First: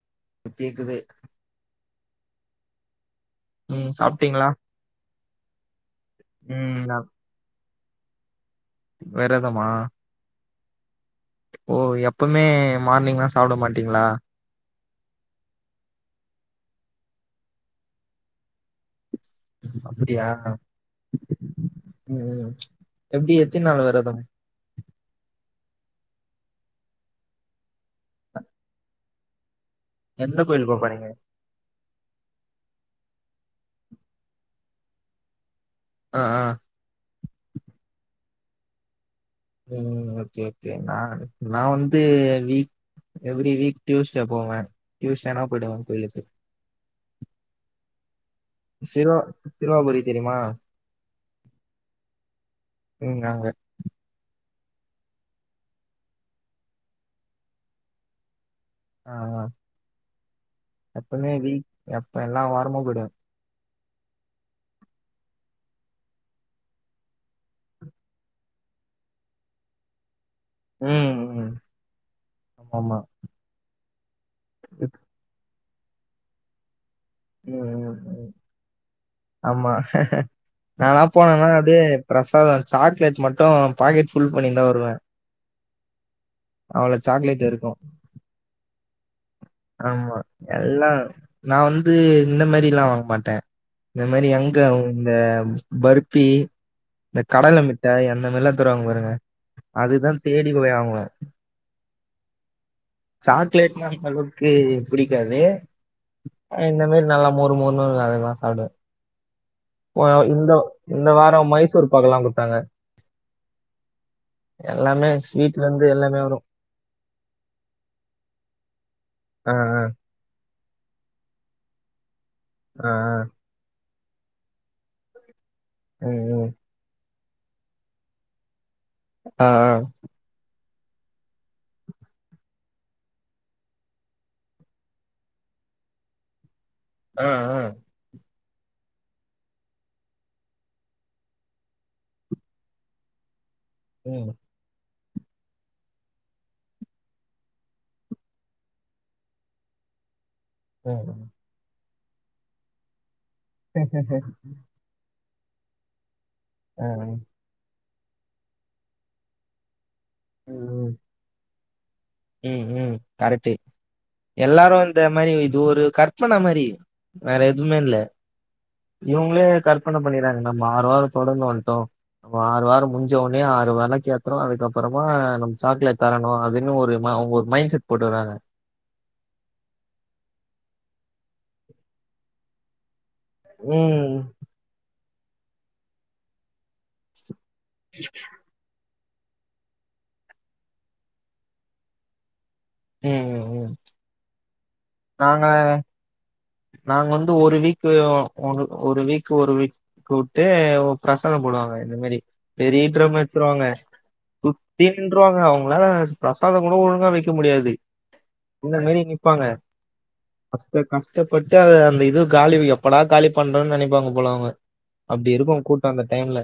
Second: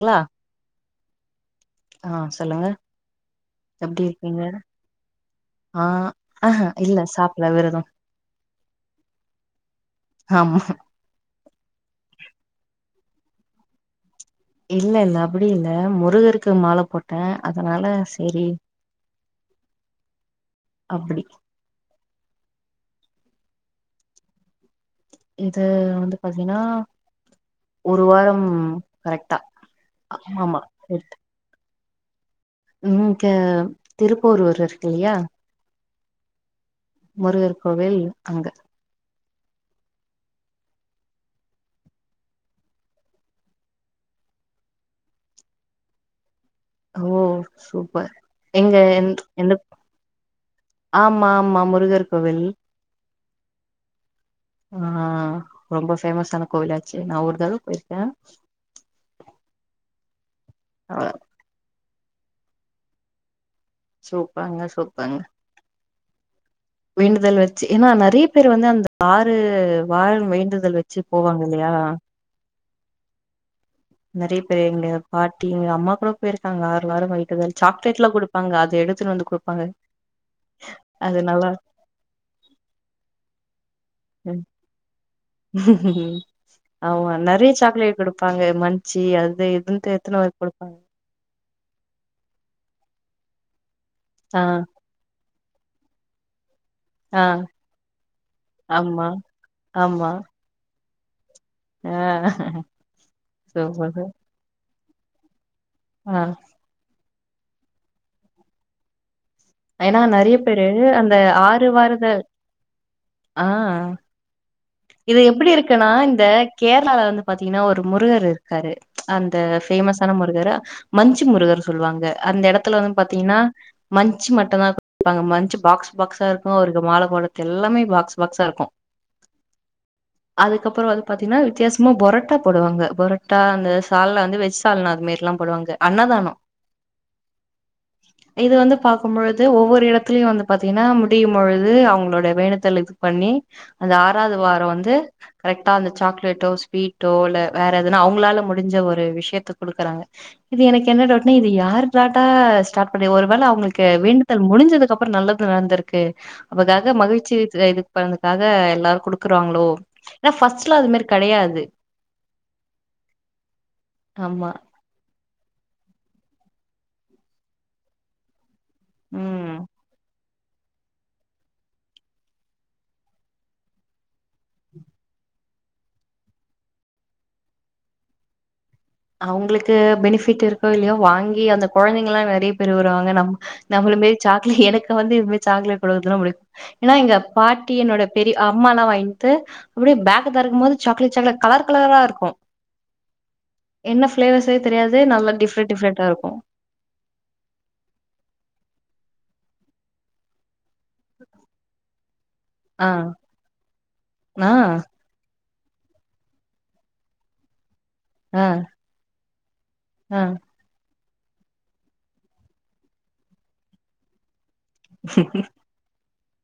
ல கேக்குது ஆ சொல்லுங்க ம் எப்டி இருக்கீங்க சாப்ட்டீங்களா ஆ ஆ ம் நா இல்ல சாப்ல விரதம் வேற என்னம்மா ஆமா ஓ எப்பமே மார்னிங்லா சாப்ட மாட்டிங்களா இல்ல இல்ல அப்டி இல்ல முருகருக்கு மால போட்டே அதனால சரி அப்டியா அப்டி ம் எப்டி எத்தின் நாள் வெரதம் இது வந்து பாத்தீன்னா ஒரு வாரம் கரெக்டா எந்த ஆமா கோயில் போ போறீங்க இங்க திருப்பேருர் இருக்கு இல்லயா ஆ ஆ முருகர் கோவில் அங்க ம் ஓகே ஓகே நா நா வந்து வீ எவ்ரி வீக் டியூஸ்டே போவே டியூஸ்டே நா போயிடுவே கோயிலுக்கு ஓ சூப்பர் எங்க சிறுவா எந்த சிறுவாபுரி தெரியுமா ஆமா ஆமா முருகர் கோவில் ம் அங்க ஆ ரொம்ப பேமஸான கோவிலாச்சே நான் ஒரு தரவ போயிர்க்கேன் ஆ அ எப்பமே வீக் எப்ப எல்லாம் வரமும் போயிடுவே சூப்பாங்க சூப்பாங்க வேண்டுதல் வச்சு ஏனா நறைய பேர் வந்து அந்த ஆறு வார வேண்டுதல் வச்சு போவாங்க இல்லயா ஆமா நறைய பேரு எங்க பாட்டி எங்க அம்மா கூட போயிருக்காங்க ஆறு வாரம் வர ம் ம் சாக்லேட்லாம் ம் குடுப்பாங்க அத எடுத்துனு வந்து குடுப்பாங்க ஆமா நான்லா அது போனேன்னா நல்லா அப்டியே பிரசாதம் சாக்லேட் மட்டும் பாக்கெட் புல் பண்ணின்தா வருவேன் ம் ஆமா நறைய இருக்கு சாக்லேட் குடுப்பாங்க மன்சு அது இதுன்ட்டு ஆமா எத்தன வர குடுப்பாங்க எல்லாம் நான் வந்து இந்த மாரில்லாம் வாங்க மாட்டேன் இந்த மாரி ஆ அங்க இந்த பருப்பி இந்த ஆ கடல மிட்டாயி அந்த மார்லாம் தருவாங்க ஆமா பாருங்க ஆமா அதுதான் தேடி வங்குவே ஆ சாக்லேட்னா சூப்பர் க்கு பிடிக்காது ஆ இந்த மாரி நல்லா முரு முருணு அதுல்லாம் சாப்டுவே ஏனா போ நெறைய இந்த பேரு இந்த அந்த வாரோ ஆறு மைசூர் வாரத பாக்கெல்லா குடுத்தாங்க ஆ எல்லாமே இது எப்டி ஸ்வீட்ல இருந்து இருக்குனா எல்லாமே இந்த வரு கேரளால வந்து பாத்தீங்கன்னா ஒரு முருகர் இருக்காரு அந்த ஆ ஃபேமஸ்சான முருகரு மஞ்சு முருகர் சொல்லுவாங்க அந்த எடத்துலா ஆ ஆ வந்து ஆ பாத்தீங்கன்னா மஞ்சு மட்டுதாப் குடுப் பாங்க மஞ்சு பாக்ஸ் ம் பாக்ஸா ம் ருக்கு அவருக்கு மாலை போடத்து எல்லாமே பாக்ஸ் பாக்ஸா இருக்கு ஆ அதுக்கப்பறோ வந்து பாத்தீங்கன்னா வித்தியாசமா பொரோட்டா போடுவாங்க பொரோட்டா அந்த சால்னா வந்து வெஜ் சால்ன்ன அது மேரிலா போடுவாங்க அன்ன தானோ அ அ இது வந்து பாக்கும் பொழுது ஒவ்வொரு எடத்துலயு வந்து பாத்தீங்கன்னா முடியு பொழுது அவுங்களோடைய வேண்டுதல் இது பண்ணி அந்த ம் ஆறாவது வாரோ வந்து கரெக்டா அந்த சாக்லேட்டோ ஸ்வீட்டோ இல்ல வேற எதுனா அவுங்களால முடிஞ்ச ஒரு விஷயத்த குடுக்குறாங்க இது எனக்கு என்ன ம் டவுட்னா இது யார்ரு ட்டா ஸ்டார்ட் பண்ணி ஒருவேள அவ் அவுங்களுக்கு வேண்டுதல் முடிஞ்சதுக்கு அப்பறோ நல்லது நடந்திருக்கு அதுக்காக மகிழ்ச்சி தே இது பகிர்துக்காக எல்லாரு குடுக்குறாங்களோ ஏனா ஃபஸ்ட்டுலா அது மாரி கெடையாது ம் ம் கரெக்ட்டு ஆமா எல்லாரு வந் த மாரி இது ஒரு கற்பன மாரி வேற எதுமே இல்ல இவுங்களே ம் கற்பன பண்ணிறாங்க நம்ம ஆறுவாரோ தொடர்ந்து வந்ட்டோ ஒரு ஆறு வாரோ முஞ்ச ஒனே ஆறு வெளக் ஏத்றோ அதுக்கப்பறமா நம்ம சாக்லேட் தரணு அதுன்னு ஒரு ன அவுங்க ஒரு மைண்ட் செட் போட்டு வறாங்க அவுங்களுக்கு பெனிஃபிட் இருக்கோ இல்லையோ வாங்கி அந்த கொழந்தைங்கல்லா நெறைய பேரு வருவாங்க நம் நம்மள ம் மேரி சாக்லேட் எனக்கு வந்து இதுவு சாக்லேட் குடுக்குறதுல்லா புடிக்கு ஏனா இங்க பாட்டி என்னோட பெரிய ஆ அம்மானா வாங்கிட்டு அப்டியே பேக் தெறக்குபோது சாக்லேட் சாக்லேட் கலர் கலராரா இருக்கு ம் ம் என்ன ஃப்ளேவர்ஸே தெரியாது நல்ல நாங்க டிஃப்ரெண்ட் டிஃப்ரெண்டா ருக்கு நாங்க வந்து ஒரு வீக்கு ஒரு ஒரு வீக் ஒரு வீக் கூப்ட்டு ஏ பிரசாதோ போடுவாங்க இந்த மாரி பெரிய ஆ டிரம் வச்சிருவாங்க ஆ சுத்தின் நின்றுவாங்க அவுங்களால பிரசாத கூட ஒழுங்கா வைக்க முடியாது ஆ ஒவ்வொரு மாரி நிப்பாங்க ஆ [inaudible] கஷ்டப்பட்டு அத அந்த இது காலி எப்படா காலி பண்றோ‌ன்னு நெனைப்பாங்க போல அவங்க அப்டிருக்கு அவுங்க கூட் இப்ப அந்த டைம்ல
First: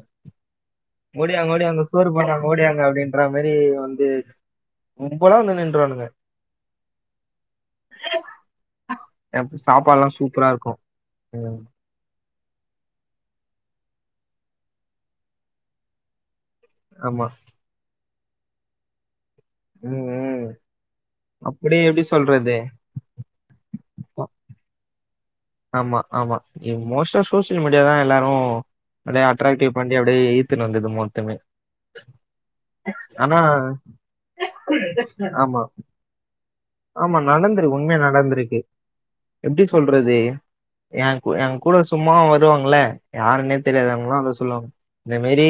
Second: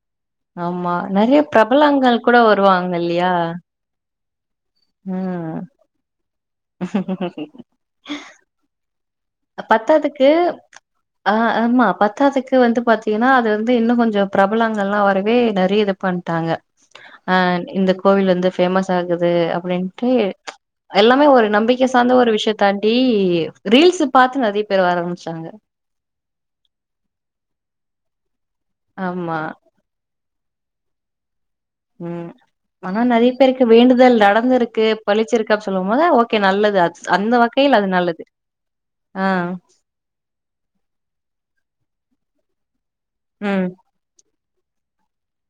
ஆமா நெறைய ஓடியாங்க ஓடியாங்க சோறு பிரபலங்கள் கூட போட்றாங்க ஓடியாங்க வருவாங்க அப்டின்ற இல்லையா மாரி வந்து கும்பலா வந்து நின்றுவானுங்க சப்போட்டா பழம் சாப்பாடுல்லா பத்தாததுக்கு சூப்பரா இருக்கு ஆ ம் ஆமா பத்தாதுக்கு வந்து பாத்தீங்கன்னா அது வந்து இன்னு கொஞ்ச பிரபலங்கள்லா வரவே நெறைய இது பண்ட்டாங்க ஆமா ஆ இந்த கோவில் வந்து ஃபேமஸ் ஆகுது ம் அப்டின்ட்டு ம் எல்லாமே ஒரு அப்டி நம்பிக்கை எப்டி சார்ந்த ஒரு சொல்றது விஷயத் தாண்டி ரீல்ஸு பாத்து நெறைய பேர் ஆரம்பிச்சாங்க ஆமா ஆமா ஏ மோஸ்ட்டா சோசியல் மீடியா தா எல்லாரு நெறைய ஆமா அட்ராக்டிவ் வண்டி அப்டியே ஈத்துன்னு வந்து மொத்தமே ம் ஆனா நெறைய பேருக்கு வேண்டுதல் நடந்திருக்கு பழிச்சிருக்கு ஆமா. அப்டி சொல்லு போது ஓகே நல்லது ராக்ஸ் ஆமா அந்த நடந்திருக்கு. வகையில அது உண்மையா நல்லது நடந்திருக்கு. ஆ எப்படி சொல்றது ஏங் ஏங்கூட சும்மா வருவாங்கள யாருன்னே ம் தெரியாது எங்ளான்ட சொல்லுவாங்க இந்த மேரி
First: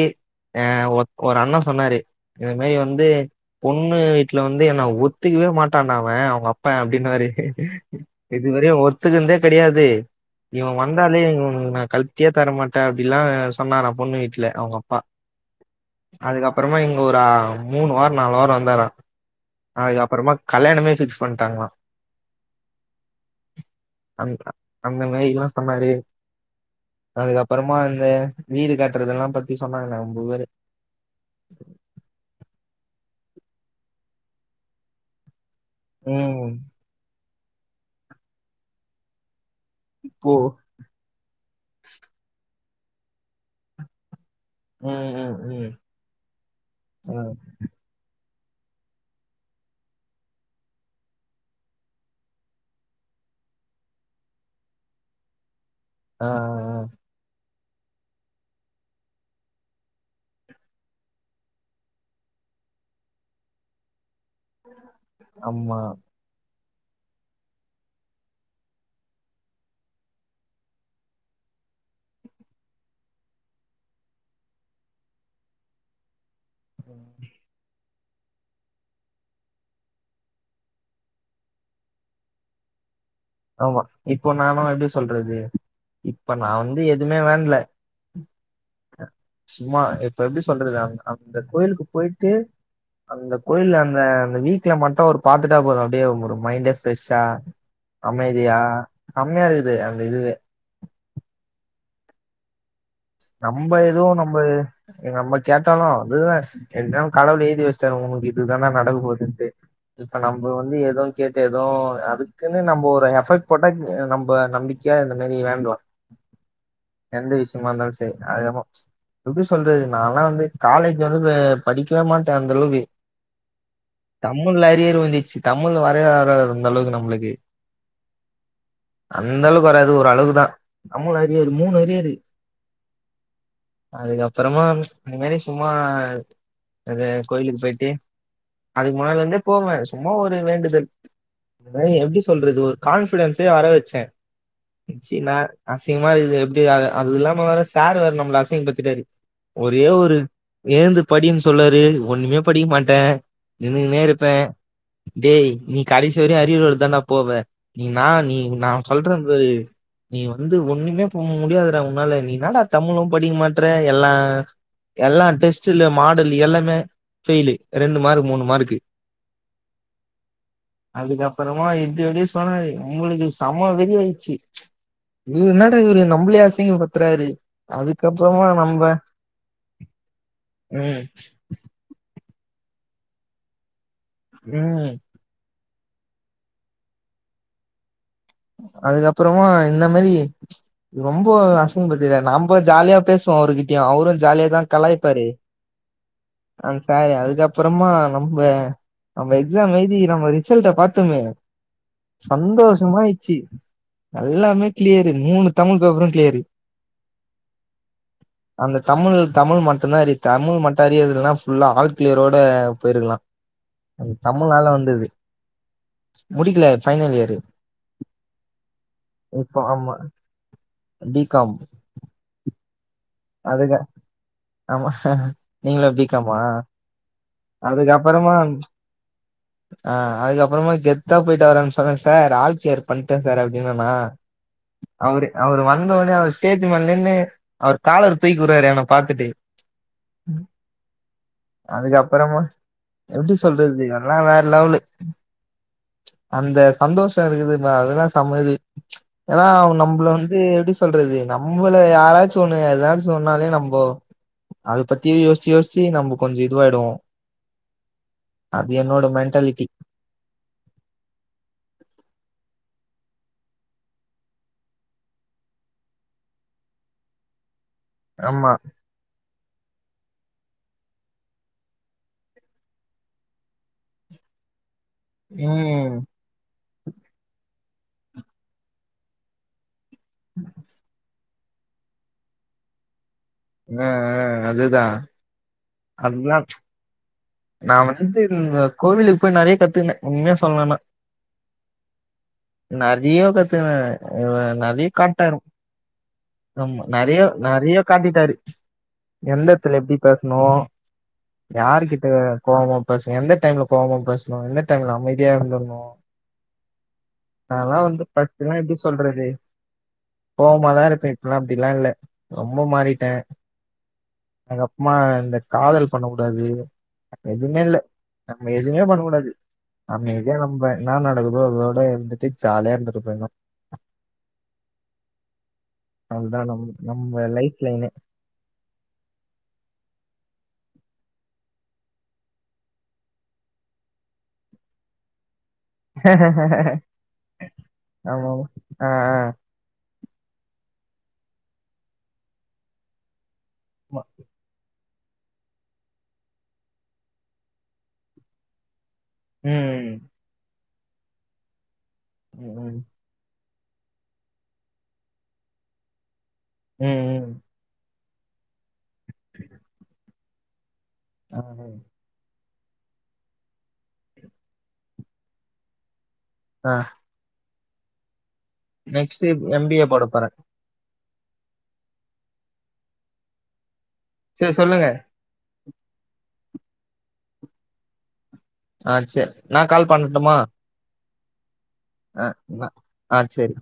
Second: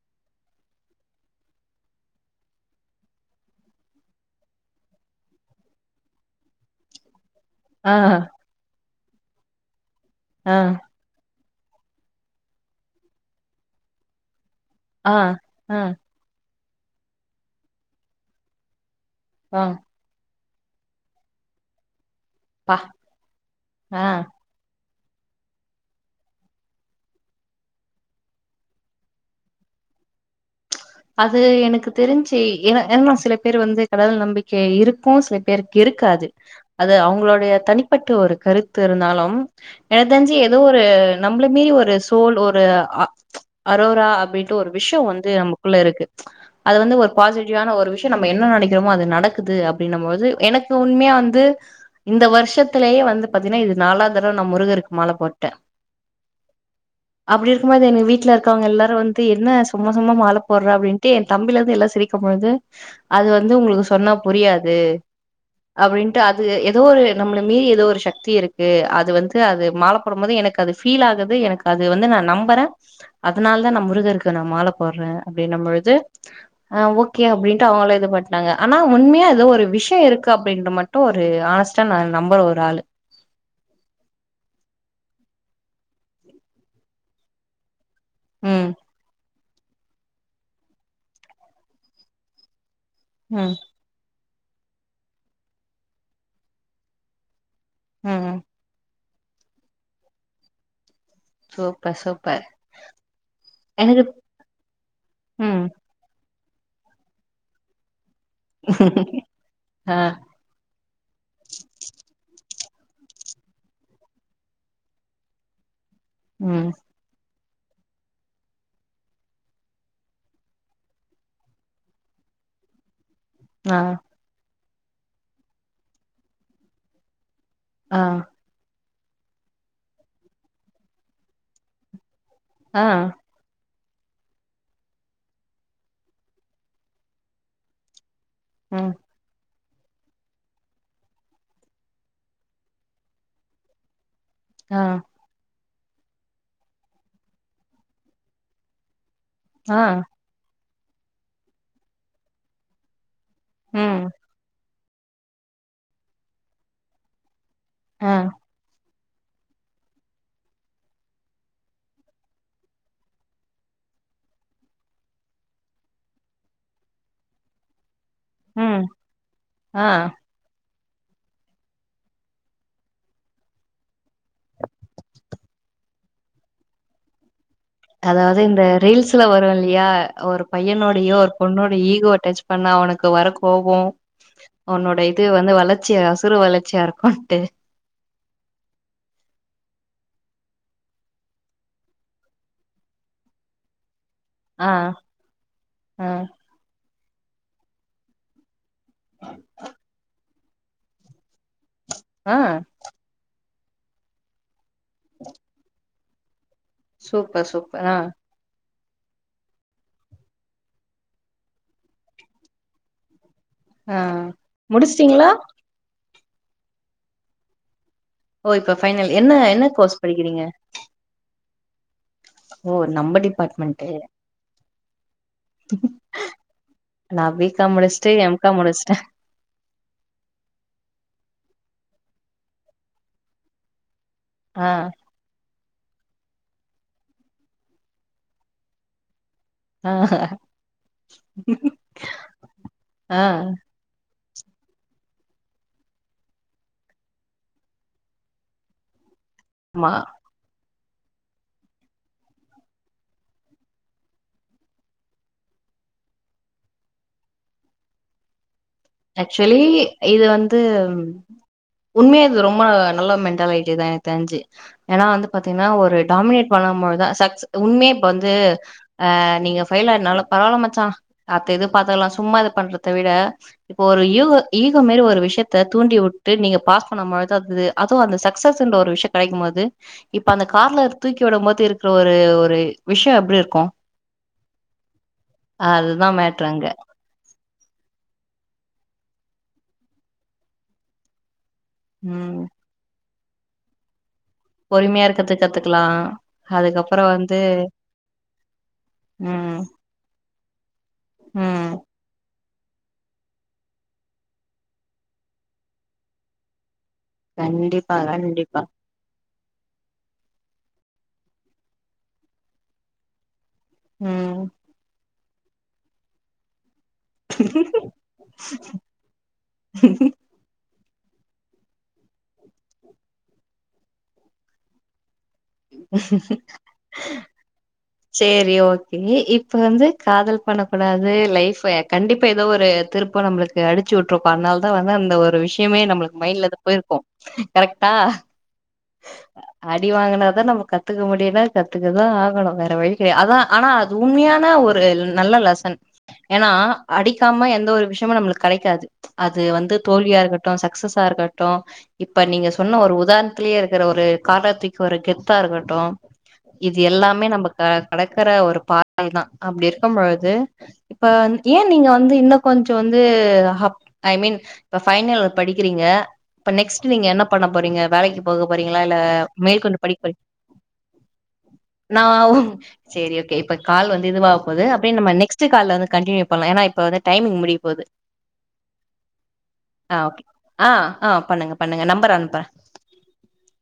ஆ ஒ ஒரு அண்ண சொன்னாரு இந்த மாரி வந்து பொண்ணு வீட்ல வந்து என்ன ஒத்துக்கவே மாட் விட்டானா அவ அவுங்க அப்ப அப்டின்னுவாரு ஆ இதுவரியு ஒத்துக்குனதே கெடையாது ஆ ஆ இவ வந்தாலே இவனுக்கு நா கலத்தியே தரமாட்டே அப்டில்லா சொன்னாரா பொண்ணு வீட்ல அவுங்க ஆஆ அதுக்கப்புறமா இங்க ஒரு ஆ மூணு வார நாலு வார வந்தாரா ஆ அதுக்கப்புறமா கல்யாணமே ஃபிக்ஸ் பண்ணிட்டாங்களா பா ஆ ஆம் அந்த மேரில்லா சொன்னாரு அதுக்கப்புறமா இந்த வீடு கட்டுறது எல்லா பத்தி சொன்னாங்க ரொம்ப பேரு அது எனக்கு தெரிஞ்சு ஏன்னா இன்னு சில பேர் வந்து கடவுள் நம்பிக்கை இருக்கு சில எனக் இருக்காது ம் அது அவுங்ளுடைய தனிப்பட்ட ஒரு கருத்து இருந்தாலு எனக் இப்போ தெரிஞ்சி ஏதோ ஒரு நம்மள மீறி ஒரு சோல் ஒரு அ அரோரா அப்டின்னு டோ ஒரு விஷ்யோ ம் வந்து ம் ம் நமக்குள்ள இருக்கு அது வந்து ஒரு ம் பாசிட் ரிவான ஒரு விஷய நம்ம என்ன நெனைக்கிறோமோ அது நடக்குது அப்டின்னு போது எனக்கு உண்மையா வந்து இந்த வர்ஷத்திலேயே வந்து பாத்தீனா இது நாலா தடவ நா முருகருக்கு மால போட்ட ஆ ஆ அப்டி இருக்கும்போது எங்க வீட்டுல இருக்கவங்க எல்லாரு வந்து என்ன சும்மா சும்மா மால போட்றா அப்டின்ட்டு என் தம்பில போறா அப்டின்ட்டு எ தம்பில இருந்து எல்லா சிரிக்கு பொழுது அது வந்து உங்களுக்கு சொன்னா புரியாது ஆமா அப்டின் ட்டு அது ஏதோ ஒரு நம்ம மீறி ஏதோ ஒரு சக்தி இருக்கு அது வந்து அது மால போடும்போது எனக்கு அது ஃபீல் ஆகுது எனக்கு அது வந்து நா நம்பற அதனால தா நா முருகருக்கு நா மால போட்ற அப்டின்னம் பொழுது ஆ ஓகே அப்டின் ட்டா அவுங்கள இது பண்ட்டாங்க ஆனா உண்மையா ஏதோ ஒரு விஷ்யோ இருக்கு அப்டின்ற மட்டு ஒரு ஆஸ்டா நம்புற ஒரு ஆள் ஆமா இப்போ நானு எப்டி சொல்றது இப்ப நா வந்து எதுவுமே வேண்ட்ல ம் க சும்மா இப்ப எப்டி சொல்றது அங்க அந்த கோயிலுக்கு பொயிட்டு அந்த ம் கோயில்ல அந்த அந்த வீக்ல மட்டு அவரு பாத்துட்டா போது அப்டியே ஒரு மைண்டே ப்ரெஷ்ஷா ம் அமைதியா செம்மயாருக்குது அந்த இதுவே சூப்பர் சூப்பர் நம்ம எனக்கு எதுவு நம்ப ஆ நம்ம ம் கேட்டாலு அதுதா எல்லாம் கடவுள் [unintelligible] ஏய்தி வச்சிட்டார் இதுதா நடக்க போதுன்ட்டு ஆ இப்ப நம் இப்போ வந்து எதோ கேட்டு எது அதுக்குனு நம்ம ஒரு எஃபெக்ட் போட்டா நம்ம நம்க்கையா இந்த மாரி வேண்ட்ரோ [inaudible] ம் எந்த விஷயமாருந்தாலு செரி அதுக்கப்போ எப்டி சொல்றது நாலா வந்து காலேஜ் வந்து படிக்கவே மாட்டே அந்த அளவுக்கு ஆ தமிழ்ல அரியர் வந்திச்சு தமிழ் வரவே வராது இந்த அளவுக்கு நம்மளுக்கு ஆ அந்த அளவுக்கு வராது ஒரு அளவு தா நம்மளு அரியரு மூணு அரியரு ஆ அதுக்கப்பறமா இந்த மாரி சும்மா அது கோயிலுக்கு போயிட்டு ம் அதுக்கு முன்னாடிலருந்தே போவே சும்மா ஒரு வேண்டுதல் தா எப்டி சொல்றது ஒரு கான்ஃபிடன்ஸே வர வச்சே ஆ ச்சி நா அசிங்கமாருக்குது எப்டி அது அது இல்லாம வேற சார் வேற நம்மள அசிங்க படுத்திட்டாரு ஆ ஒரே ஒரு ஏந்து படினு சொல்லாரு ஒண்ணுமே படிக்க மாட்டே நின்னுக்குனே ம் இருப்பே டேய் நீ கடைசி வரைக்கு அரியர்றோட தான்டா போவ நீ நா ஆ நீ நா சொல்றபரு நீ வந்து ஒன்னுமே போ முடியாதுடா உன்னால நீ நீ என்னடா தம்முழு படிக்க மாட்ற எல்லா எல்லா டெஸ்ட்டுல மாடல் எல்லாமே ஃபெய்லு ரெண்டு மார்க் மூணு மார்க்கு ம் ஆ அதுக்கப்புறமா இப்டி எப்டி சொன்னாரு உங்களுக்கு செம வெறி ஆயிச்சு இ என்னடா இவ்ரு நம்ப்ளே அசிங்க பத்துறாரு அதாவ்து இந்த ரீல்ஸ்ல வருல்யா ஒரு ம் பையனோடையோர் உன்னோட ஈகோ டச் பண்ணா அவனுக்கு வர கோபோ ம் அவ்னோடை து வந்து வளச்சிய அசுற வளச்சியா இருக்குன்ட்டு அதுக்கப்புறமா இந்த மரி ரொம்போ அசிங்க பத்திடார் நம்ப ஜால்யா பேஸ்வோ அவுருர்கிட்யு அவுரு ஜால்யா தா ஆ கலாய்பாரு ஆ அந் சாரு அதுக்கப்புறமா நம்ப அம்ம எக்ஸாம் எழுதி நம்ம ரிசல்ட்ட பாத்துமே ஆ சந்தோஷமாயிச்சி எல்லாமே க்ளியரு மூணு தமிழ் பேப்பரு க்ளியரு சூப்பர் சூப் அ அந்த தமிழ் தமிழ் மட்டும்ந்தா அரி தமிழ் மட்டு அரியர்ல்னா ஃபுல்லா ஆல்க்ளியரோட போய்ருக்லா ஆ அது தமுழ்னால வந்தது முடிச்சிட்டீங்களா முடிக்கில ஃபைனல் இயரு ஒ இப்ப ஃபைனல் என்ன என்ன கோஸ் படிக்கிறீங்க பி காம் ஓ நம்ம டிப்பாட்மண்ட்டு ஆமா நீங்ளு பி காமா நா பீ காம் முடிச்சுட்டு எம் கா முடிச்ட்ட அ அதுக்கப்புறமா கெத்தா போயிட்டு அவரான்ட சொன்ன சார் ஆல் க்ளியர் பண்ட்ட சார் அப்டின்னனா அ அவுரு அவுரு வந்தோனே அவுரு ஸ்டேஜ் மேல் நின்னு அவர் காலர் தூக்கி உட்றாரு என்ன பாத்துட்டு ஆ அதுக்கப்பறமா ஆ எப்டி சொல்றது எல்லா வேற் லெவ்லு அந்த சந்தோஷ இருக்குதும அதுதா செம்ம இது ஏனா ஆமா நம்புள வந்து எப்டி சொல்றது நம்பல யாராச்சு ஒன்னு எதாவ்து சொன்னாலே நம்போ அத பத்தியே யோஸ்ச்சு யோஸ்ச்சி நம்பு கொஞ்ச இதுவாய்டுவோ அது என்னோட மென்டாலிட்டி ஆக்சுவலி இது வந்து உண்மையா இது ரொம்ப நல்ல நல்லா மென்டாலாயிட்டேதா எனக்கு தெர்ஞ்சு ஏனா வந்து பாத்தீங்ன்னா ஒரு டாமினேட் பண்ணமொழுதா சக்ஸ் உண்மே இப்ப வந்து ஆமா அ நீங்க ஃபைல் ஆயிட்னால பரவல்லா மச்சா அத்த இது பாத்துக்லா சும்மா இது பண்றத்த விட இப்போ ஒரு யூக ஈகோ மேரி ஒரு விஷ்யத்த ம் தூண்டிவுட் டு நீங்க பாஸ் பண்ண மாழ்தா அத்துது அது அந்த ச்க்சஸ்ன்ற ஒரு விஷ்ய கடைக்குமோது இப்ப அந்த கார்லர் தூக்கி கி உட மோது இருக்குற ஒரு ஒரு விஷ்யோ எப்டி இருக் அ அ அதுதா அதுதா மேட்ரு அங்க நா வந்துத்து இல்வ கோவிலுக் போய் நறைய கத்துக்ன உண்ம்ய சொல்னுன்னா ம் நிறயோ கத்தக்குன இவ நெறிய பொறுமையா இருக்கறது காட்ட்டாரு கத்துக்கலா ஆம்மா அதுக்கப்புற நறியோ வந்து நறியோ காட்டிட்டாரு எந்த ம் எடத்துல எப்டி பேசணு ம் யாரு கிட் ட கோவமா பேசணு எந்த டைம்ல கோவமா பேசணு எந்த டைம்ல அமைதியா இருந்தரணு அதெல்லா கண்டிப்பா வந்து படுத்தன்னா கண்டிப்பா எப்டி சொல்றது கோவமாதா இருப்பே இப்பல்லா அப்டில்லா இல்ல ரொம்ப மாறிட்டே ம் அதக்கப்பமா இந்த காதல் பண்ண கூடாது எதுமே இல்ல நம்ம எதுமே பண்ண கூடாது அமை தியா நம்ப ன்னா நடக்குதோ அதோட இருந்துட்டு ஜாலியா இருந்துட்டு போயிர்ணு அவ்ள்தா நம்ளுக்கு நம்ப லைஃப் லைனே சேரி ஓக்கே இப்ப வந்து காதல் பண்ண கூடாது லைஃப்பு கண்டிப்பா ஏதோ ஒரு திருப்போ நம்ளு க்கு அடிச்சி வுட்ருக்கு அதனால தா வந்து அந்த ஒரு விஷ் இப்பையுமே நம்மளுக்கு மைண்ட்ல இருந்து போயிருக்கு கரெக்டா ஆமா ஆமா ஆ ஆ அடி வாங்குனாதா நம்ம கத்துக்க முடியுனா கத்துக்கதா ஆகணு வேற வழி கெடையா அதா ஆனா அது ஆமா. உண்மயா ன ஒரு நல்ல லெசன் ஏன்னா அடிக்காம எந்த ஒரு விஷயமும் நம்மளுக்கு கெடைக்காது அது வந்து ம் தோல்வியா இருக்கட்டும் சக்சஸா இருக்கட்டும் இப்ப நீங்க சொன்ன ம் ஒரு உதாணத் துலயே இருக்கற ஒரு காலர தூக்கி வர கெத்தா இருக்கட்டும் இது ம் ம் எல்லாமே ம். நமக் க கடக்கற ஒரு பாதை தா அப்டி இருக்கு பொழுது இப்ப ஏ நீங்க வந்து இன்னு கொஞ்சோ வந்து அப் ஐ மீன் இப்ப பைனல் படிக்கிறீங்க இப்ப ஆ ஆ நெக்ஸ்ட் நீங்க என்ன பண்ண போறீங்க வேலைக்கி போக போறீங்ளா இல்ல நெக்ஸ்ட் மேற்கொண்டு எம்பிஏ படிக்க போட போறீங் போறேன் நா ஓ சேரி ஓக்கே இப்ப கால் வந்து இதுவா சரி போது சொல்லுங்க அப்டியே நம்ம நெக்ஸ்ட் டு கால்ல வந்து கண்டினியூ பண்லா ஏன்னா இப்ப வந்து டைமிங் முடிய போது ஆ சேர் நா கால் ஆ ஓகே பண்ணட்டுமா ஆ ஆ பண்ணுங்க பண்ணுங்க நம் அ நா ஆ சேரி